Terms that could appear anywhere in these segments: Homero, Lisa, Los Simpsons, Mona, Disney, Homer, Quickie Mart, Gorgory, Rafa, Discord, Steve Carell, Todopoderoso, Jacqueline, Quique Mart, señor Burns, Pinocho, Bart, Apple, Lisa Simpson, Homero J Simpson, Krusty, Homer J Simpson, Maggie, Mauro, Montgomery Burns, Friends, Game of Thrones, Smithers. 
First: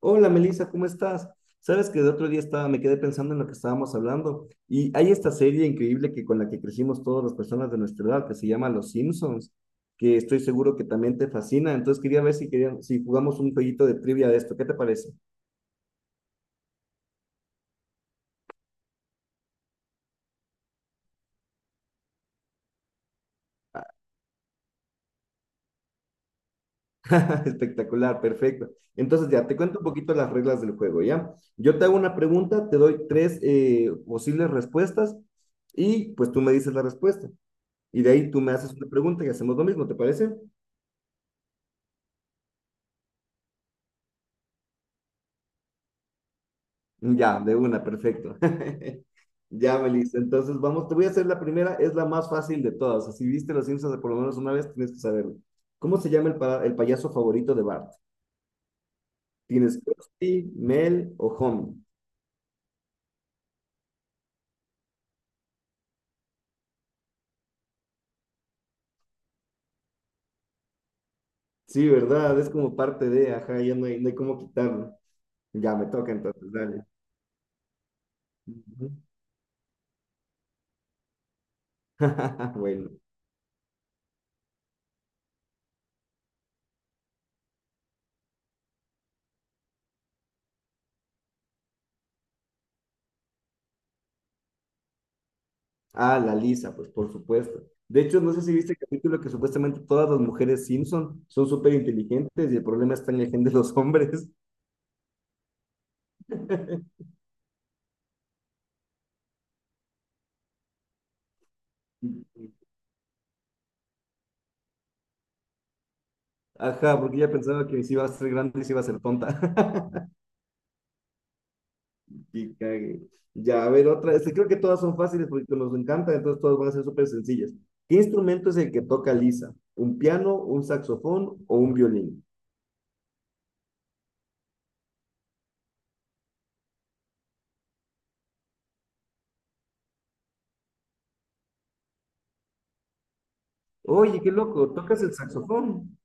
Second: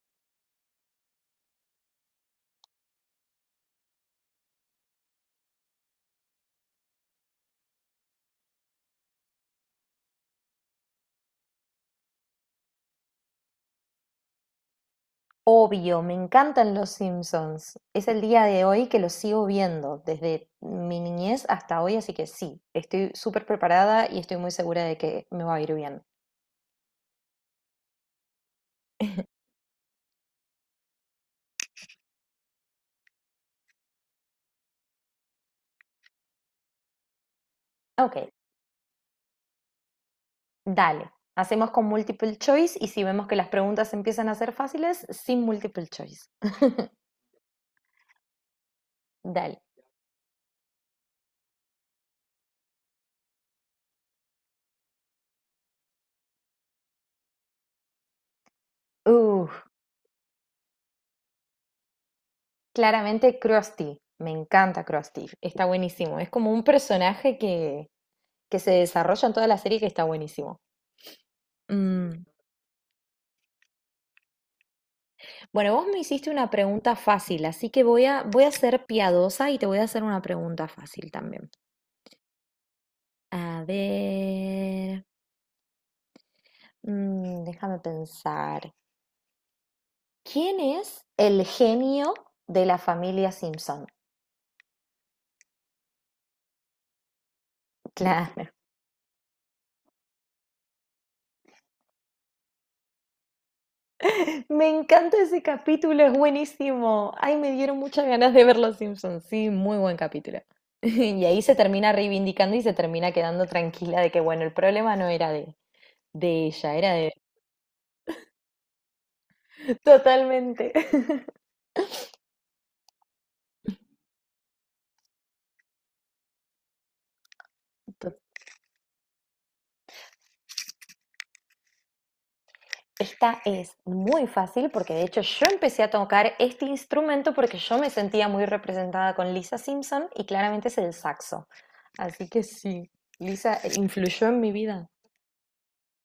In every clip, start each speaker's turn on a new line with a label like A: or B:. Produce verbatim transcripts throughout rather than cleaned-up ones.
A: Hola Melissa, ¿cómo estás? Sabes que el otro día estaba, me quedé pensando en lo que estábamos hablando y hay esta serie increíble que con la que crecimos todas las personas de nuestra edad que se llama Los Simpsons, que estoy seguro que también te fascina. Entonces quería ver si queríamos, si jugamos un jueguito de trivia de esto. ¿Qué te parece?
B: Obvio, me encantan Los Simpsons. Es el día de hoy que los sigo viendo, desde mi niñez hasta hoy, así que sí, estoy súper preparada y estoy muy segura de que me va a ir bien.
A: Espectacular, perfecto. Entonces ya te cuento un poquito las reglas del juego, ¿ya? Yo te hago una pregunta, te doy tres eh, posibles respuestas y pues tú me dices la respuesta. Y de
B: Ok,
A: ahí tú me haces una pregunta y hacemos lo mismo, ¿te parece?
B: dale. Hacemos con multiple choice y si vemos que las preguntas empiezan a ser fáciles, sin multiple choice.
A: Ya, de una, perfecto.
B: Dale.
A: Ya, Melissa. Entonces, vamos, te voy a hacer la primera, es la más fácil de todas. O sea, si viste Los Simpsons por lo menos una vez, tienes que saberlo. ¿Cómo se llama el, pa- el payaso favorito de Bart?
B: Uh,
A: ¿Tienes Krusty, Mel o Homer?
B: Claramente Krusty. Me encanta Krusty. Está buenísimo. Es como un personaje que, que se desarrolla en toda la serie que está buenísimo.
A: Sí,
B: Mm,
A: ¿verdad? Es como parte de, ajá, ya no hay, no hay cómo quitarlo.
B: Bueno,
A: Ya,
B: vos
A: me
B: me
A: toca
B: hiciste una
A: entonces, dale.
B: pregunta fácil, así que voy a, voy a ser
A: Ujú.
B: piadosa y te voy a hacer una pregunta fácil también.
A: Bueno.
B: A ver, mm, déjame pensar. ¿Quién es el genio de la familia Simpson?
A: Ah, la Lisa, pues por supuesto. De hecho, no sé
B: Claro.
A: si viste el capítulo que supuestamente todas las mujeres Simpson son súper inteligentes y el problema está en la gente de los hombres.
B: Me encanta ese capítulo, es buenísimo. Ay, me dieron muchas ganas de ver Los Simpsons. Sí, muy buen capítulo. Y ahí se termina reivindicando y se termina quedando tranquila de que, bueno, el problema no era de, de ella, era
A: Ajá,
B: de...
A: porque ya pensaba que si iba a ser grande y si iba a ser tonta.
B: Totalmente.
A: Y cague. Ya, a ver, otra. Este, creo que todas son fáciles porque nos encanta, entonces todas van a ser súper sencillas. ¿Qué instrumento es el que toca Lisa? ¿Un piano, un saxofón o un violín?
B: Esta es muy fácil porque de hecho yo empecé a tocar este instrumento porque yo me sentía muy representada con Lisa Simpson y claramente es el saxo. Así que sí, Lisa
A: Oye,
B: influyó
A: qué
B: en mi
A: loco,
B: vida.
A: ¿tocas el saxofón?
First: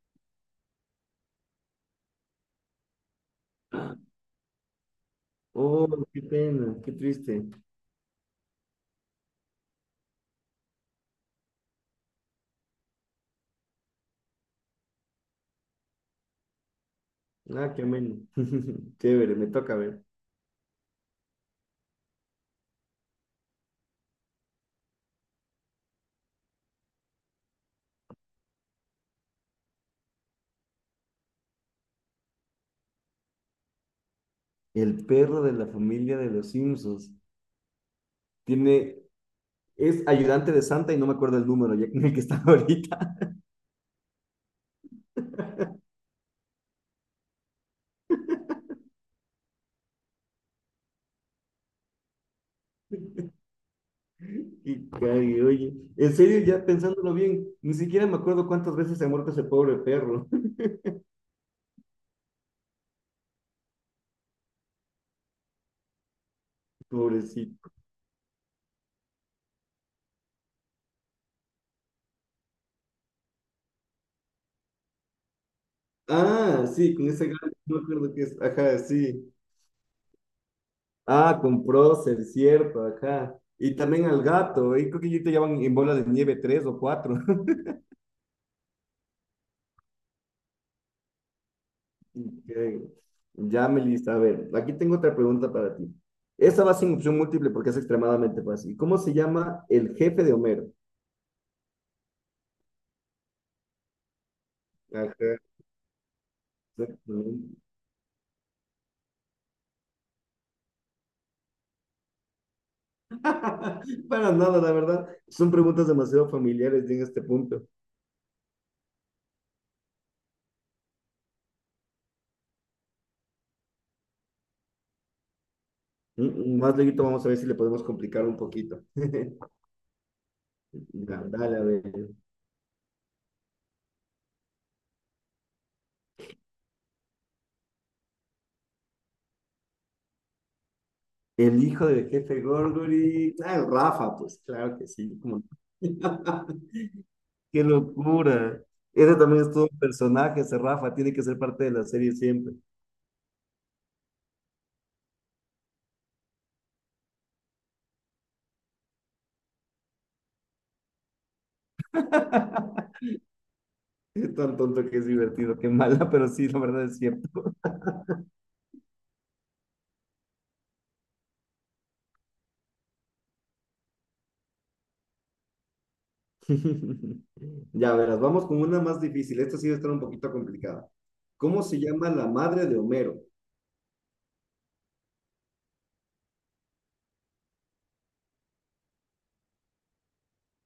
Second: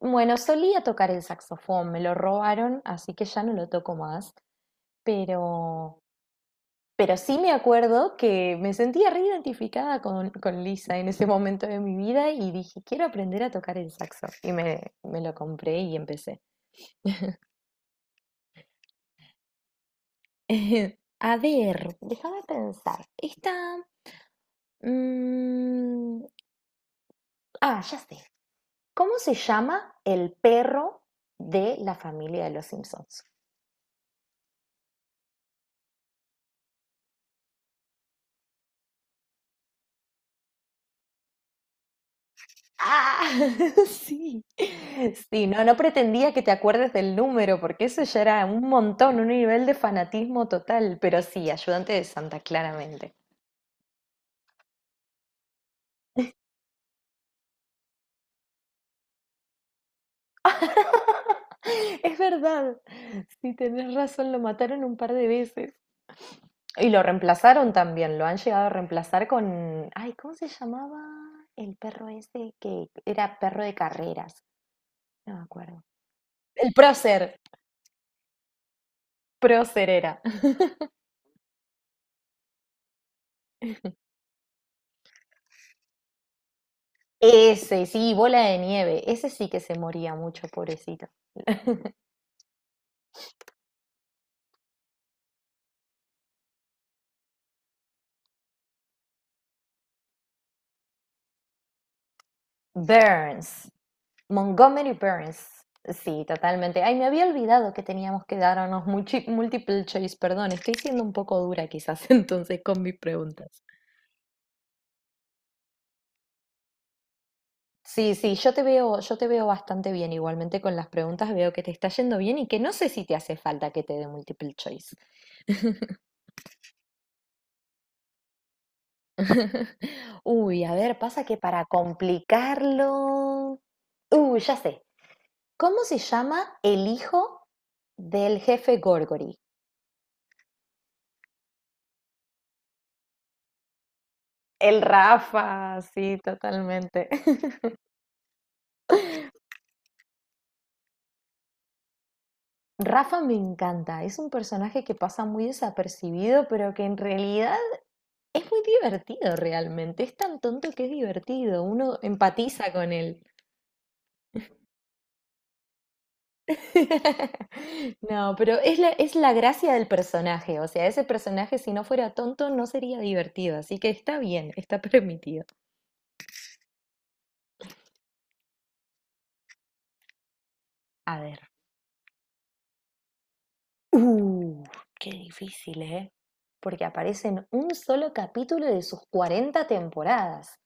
B: Bueno, solía tocar el saxofón, me lo robaron, así que ya no lo toco más,
A: Oh,
B: pero,
A: qué pena, qué
B: pero sí
A: triste.
B: me acuerdo que me sentía reidentificada con, con Lisa en ese momento de mi vida y dije, quiero aprender a tocar el saxo. Y me, me lo compré y empecé.
A: Ah, qué ameno. Chévere, me toca ver.
B: A ver, déjame pensar. Esta... mm, ah, ya sé. ¿Cómo se llama el perro de la familia de los Simpsons?
A: El perro de la familia de los Simpsons tiene, es ayudante de Santa y no me acuerdo el número ya en el que está ahorita.
B: Ah, sí. Sí, no, no pretendía que te acuerdes del número, porque eso ya era un montón, un nivel de fanatismo total, pero sí, ayudante de Santa, claramente.
A: Y cague, oye. En serio, ya pensándolo bien, ni siquiera me acuerdo cuántas veces se ha muerto ese pobre perro.
B: Es verdad. Sí, tenés razón, lo mataron un par de veces. Y lo
A: Pobrecito.
B: reemplazaron también, lo han llegado a reemplazar con, ay, ¿cómo se llamaba el perro ese que era perro de carreras? No me acuerdo.
A: Ah,
B: El
A: sí, con ese
B: prócer,
A: gato, no me acuerdo qué es. Ajá, sí.
B: prócer era.
A: Ah, con Procer, cierto, ajá. Y también al gato, y creo que ellos te llevan en bola de nieve tres o cuatro.
B: Ese, sí, bola de nieve, ese sí que se moría mucho, pobrecito.
A: Ok. Ya, Melissa, a ver, aquí tengo otra pregunta para ti. Esa va sin opción múltiple porque es extremadamente fácil. ¿Cómo se llama el jefe de Homero?
B: Burns, Montgomery
A: Ajá.
B: Burns. Sí, totalmente. Ay, me había
A: Exactamente.
B: olvidado que teníamos que darnos multi- multiple choice, perdón, estoy siendo un poco dura quizás entonces con mis preguntas.
A: Para nada, la verdad. Son preguntas demasiado familiares en este punto.
B: Sí, sí, yo te veo, yo te veo bastante bien. Igualmente con las preguntas veo que te está yendo bien y que no sé si te hace falta que te dé multiple choice.
A: Mm, mm, más luego vamos a ver si le podemos complicar un poquito.
B: Uy, a ver,
A: Ya,
B: pasa que
A: dale, a
B: para
A: ver.
B: complicarlo. Uy, ya sé. ¿Cómo se llama el hijo del jefe Gorgory?
A: El hijo del jefe Gorgory. Ah, Rafa, pues claro
B: El
A: que sí. Cómo.
B: Rafa, sí, totalmente.
A: Qué locura. Ese también es todo un personaje, ese Rafa. Tiene que ser parte de la serie siempre.
B: Rafa me encanta, es un personaje que pasa muy desapercibido, pero que en realidad es muy divertido realmente, es tan tonto que es divertido, uno empatiza con él.
A: Es tan tonto que es divertido, qué mala, pero sí, la verdad es cierto.
B: No, pero es la, es la gracia del personaje, o sea, ese personaje si no fuera tonto no sería divertido, así que está bien, está permitido.
A: Ya verás, vamos con una más difícil. Esta sí va a estar un poquito complicada.
B: A ver.
A: ¿Cómo se llama la madre de Homero?
B: Uh, Qué difícil, ¿eh? Porque aparece en un solo capítulo de sus cuarenta temporadas.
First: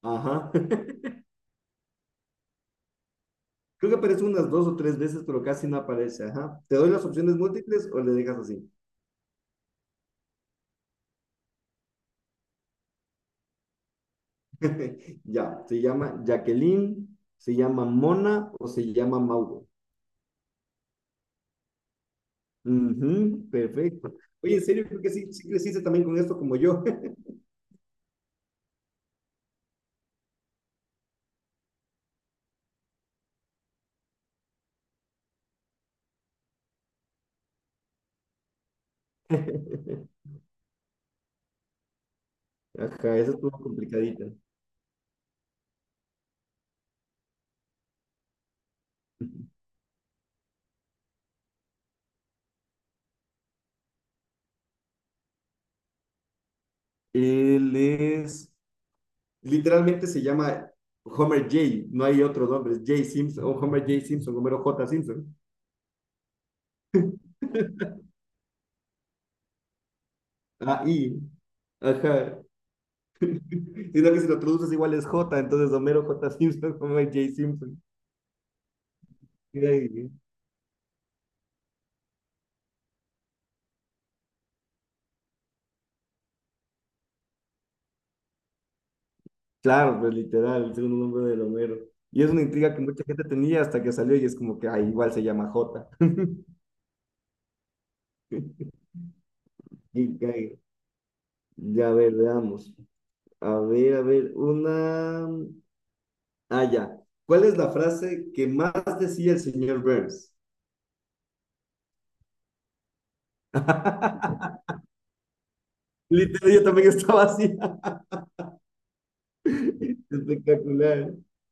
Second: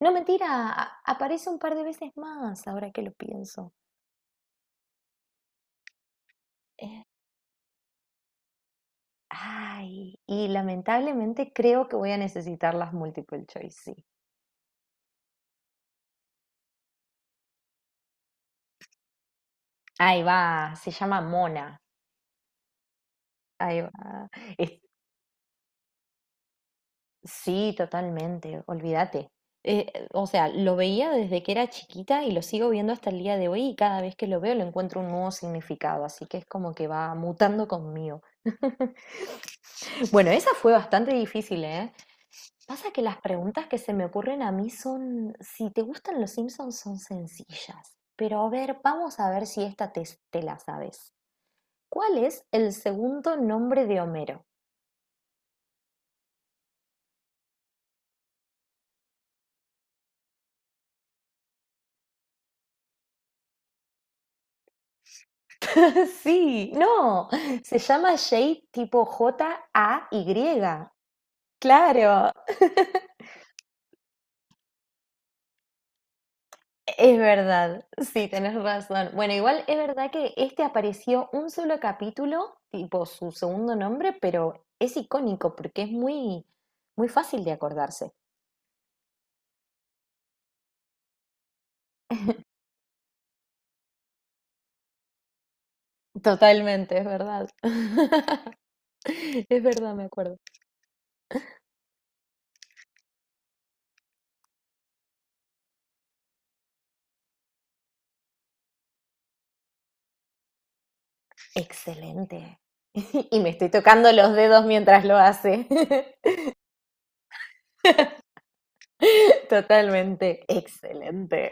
B: No, mentira,
A: Ajá.
B: a- aparece un par de veces más, ahora que lo pienso.
A: Creo que aparece unas dos o tres veces, pero casi no aparece. Ajá. ¿Te doy las opciones múltiples o le dejas así?
B: Ay, y lamentablemente creo que voy a necesitar las multiple choice, sí.
A: Ya, se llama Jacqueline, se llama Mona o se llama Mauro.
B: Ahí va, se llama Mona.
A: Ujú,
B: Ahí
A: perfecto.
B: va.
A: Oye, en
B: Es-
A: serio, creo que sí, sí creciste también con esto como yo.
B: sí, totalmente, olvídate. Eh, o sea, lo veía desde que era chiquita y lo sigo viendo hasta el día de hoy y cada vez que lo veo le encuentro un nuevo significado, así que es como que va mutando conmigo. Bueno, esa fue bastante difícil, ¿eh? Pasa que las
A: Ajá, eso estuvo
B: preguntas que se me
A: complicadita.
B: ocurren a mí son, si te gustan los Simpsons, son sencillas. Pero a ver, vamos a ver si esta te, te la sabes. ¿Cuál es el segundo nombre de Homero?
A: Él es. Literalmente se llama Homer J, no hay otro nombre, es J Simpson, o Homer J Simpson, Homero J Simpson.
B: Sí, no, se llama Jay tipo J-A-Y.
A: Ahí,
B: Claro,
A: ajá. Sino que si lo traduces igual es J, entonces Homero J Simpson, Homer
B: es
A: J Simpson.
B: verdad, sí, tenés razón. Bueno, igual es verdad
A: Ay,
B: que este apareció un solo capítulo, tipo su segundo nombre, pero es icónico porque es muy, muy fácil de acordarse.
A: claro, pues literal, el segundo nombre de Homero. Y es una intriga que mucha gente tenía hasta que salió y es como que, ah, igual se llama J.
B: Totalmente, es verdad. Es verdad, me
A: Y
B: acuerdo.
A: cae. Ya, a ver, veamos. A ver, a ver, una... Ah, ya. ¿Cuál es la frase que más decía el señor Burns?
B: Excelente. Y me estoy tocando los dedos mientras lo hace.
A: Literal, yo también estaba así.
B: Totalmente.
A: Espectacular.
B: Excelente.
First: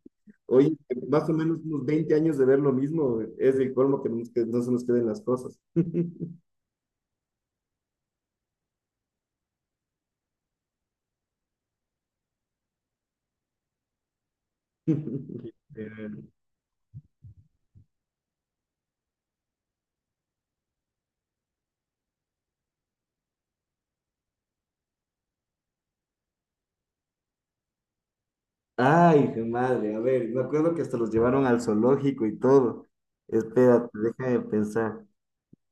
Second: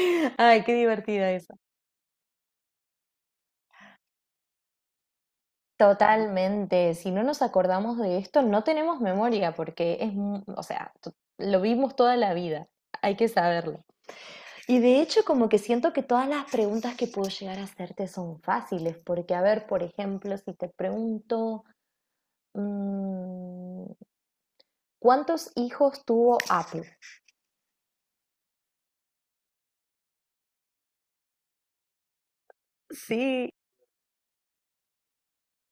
B: Ay, qué
A: Oye, más
B: divertida
A: o
B: esa.
A: menos unos veinte años de ver lo mismo, es el colmo que, no nos- que no se nos queden las cosas.
B: Totalmente. Si no nos acordamos de esto, no tenemos memoria porque es, mu- o sea, to- lo vimos toda la vida. Hay que saberlo. Y de hecho, como que siento que
A: Literal.
B: todas las preguntas que puedo llegar a hacerte son fáciles, porque a ver, por ejemplo, si te pregunto... Mm, ¿cuántos hijos tuvo Apple?
A: Ay, qué madre, a ver, me acuerdo que hasta los llevaron al zoológico y todo.
B: Sí,
A: Espérate, déjame pensar.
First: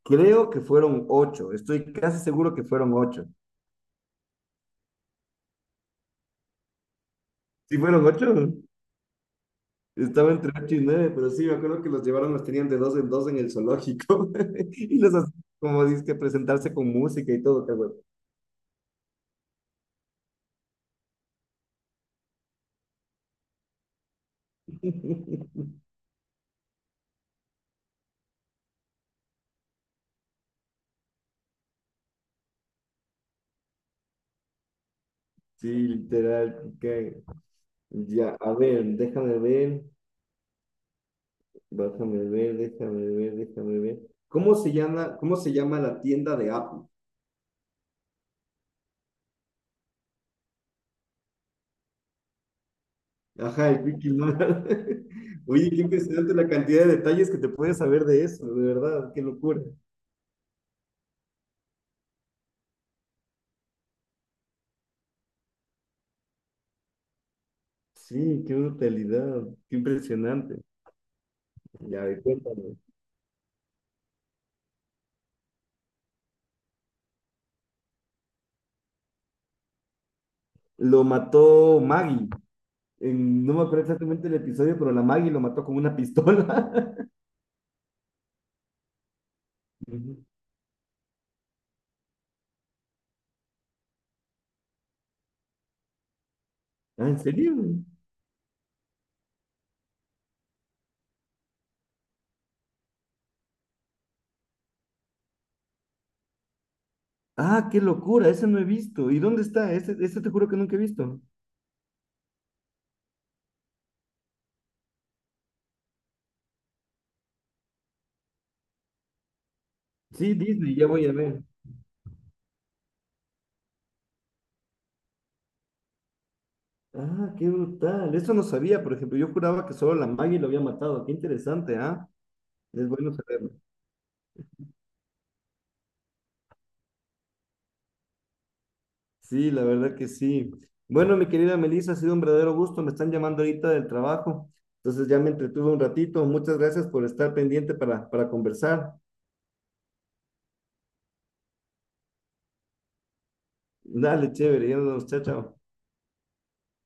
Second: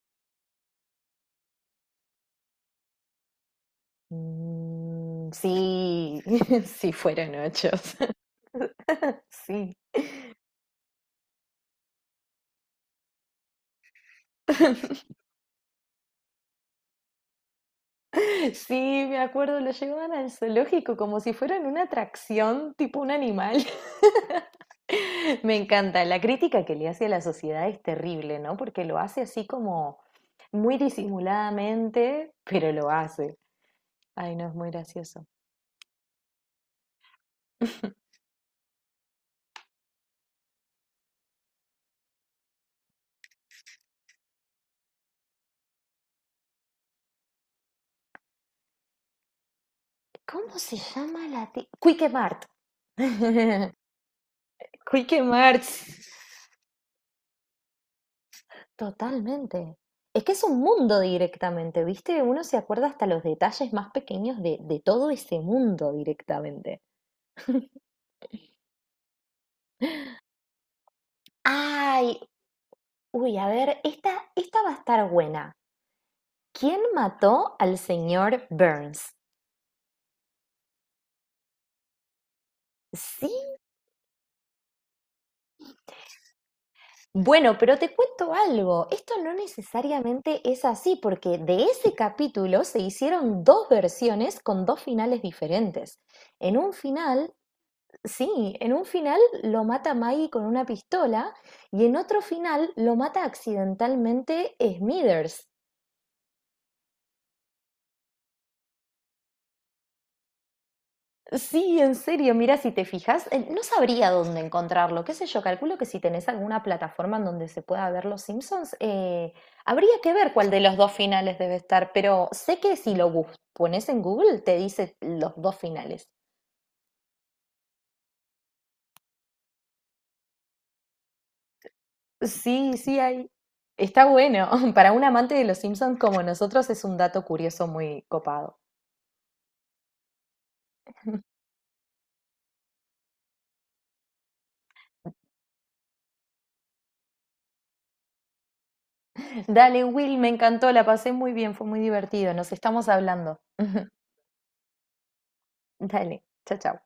A: Creo que fueron ocho, estoy casi seguro que fueron ocho.
B: Mm, sí, sí fueron ocho.
A: ¿Sí fueron ocho?
B: Sí.
A: Estaba entre ocho y nueve pero sí, me acuerdo que los llevaron, los tenían de dos en dos en el zoológico. Y los hacían, como dices, que presentarse con música y todo, cabrón.
B: Sí, me acuerdo, lo llevaban al zoológico como si fueran una atracción, tipo un animal. Me encanta. La crítica que le hace a la sociedad es terrible, ¿no? Porque lo hace así como muy disimuladamente, pero lo hace. Ay, no, es muy gracioso.
A: Sí, literal. Ok. Ya, a ver, déjame ver, déjame ver, déjame ver, déjame ver. ¿Cómo se llama, cómo se llama la tienda de Apple?
B: ¿Cómo se llama la tienda? Quique Mart.
A: Ajá, el Quickie Mart.
B: Quique Mart.
A: Oye, qué impresionante la cantidad de detalles que te puedes saber de eso, de verdad, qué locura.
B: Totalmente. Es que es un mundo directamente, ¿viste? Uno se acuerda hasta los detalles más pequeños de, de todo ese mundo directamente.
A: Sí, qué brutalidad, qué impresionante. Ya, a
B: Ay,
A: ver, cuéntame.
B: uy, a ver, esta, esta va a estar buena. ¿Quién mató al señor Burns?
A: Lo mató Maggie. En, no
B: Sí.
A: me acuerdo exactamente el episodio, pero la Maggie lo mató con una pistola.
B: Bueno, pero te cuento algo, esto no necesariamente es así, porque de ese capítulo se hicieron dos versiones con dos finales diferentes. En un
A: Ah, ¿en
B: final,
A: serio?
B: sí, en un final lo mata Maggie con una pistola y en otro final lo mata accidentalmente Smithers.
A: Ah, qué locura, ese no he visto. ¿Y dónde está? Ese, ese te juro que nunca he visto.
B: Sí, en serio, mira, si te fijas, eh, no sabría dónde encontrarlo, qué sé yo, calculo que si tenés alguna plataforma en donde se pueda ver Los Simpsons, eh, habría que ver
A: Sí,
B: cuál de
A: Disney,
B: los
A: ya
B: dos
A: voy a
B: finales
A: ver.
B: debe estar, pero sé que si lo bus- pones en Google te dice los dos finales.
A: Ah, qué brutal. Eso no sabía, por ejemplo. Yo juraba que solo la Maggie lo había matado. Qué interesante, ¿ah?
B: Sí,
A: Es
B: sí,
A: bueno
B: hay.
A: saberlo.
B: Está bueno. Para un amante de Los Simpsons como nosotros es un dato curioso muy copado.
A: Sí, la verdad que sí. Bueno, mi querida Melissa, ha sido un verdadero gusto. Me están llamando ahorita del trabajo. Entonces ya me entretuve un ratito. Muchas gracias por estar pendiente para, para, conversar.
B: Dale, Will, me encantó, la pasé muy bien, fue muy divertido, nos estamos hablando.
A: Dale, chévere, ya nos vemos, chao, chao.
B: Dale, chao, chao.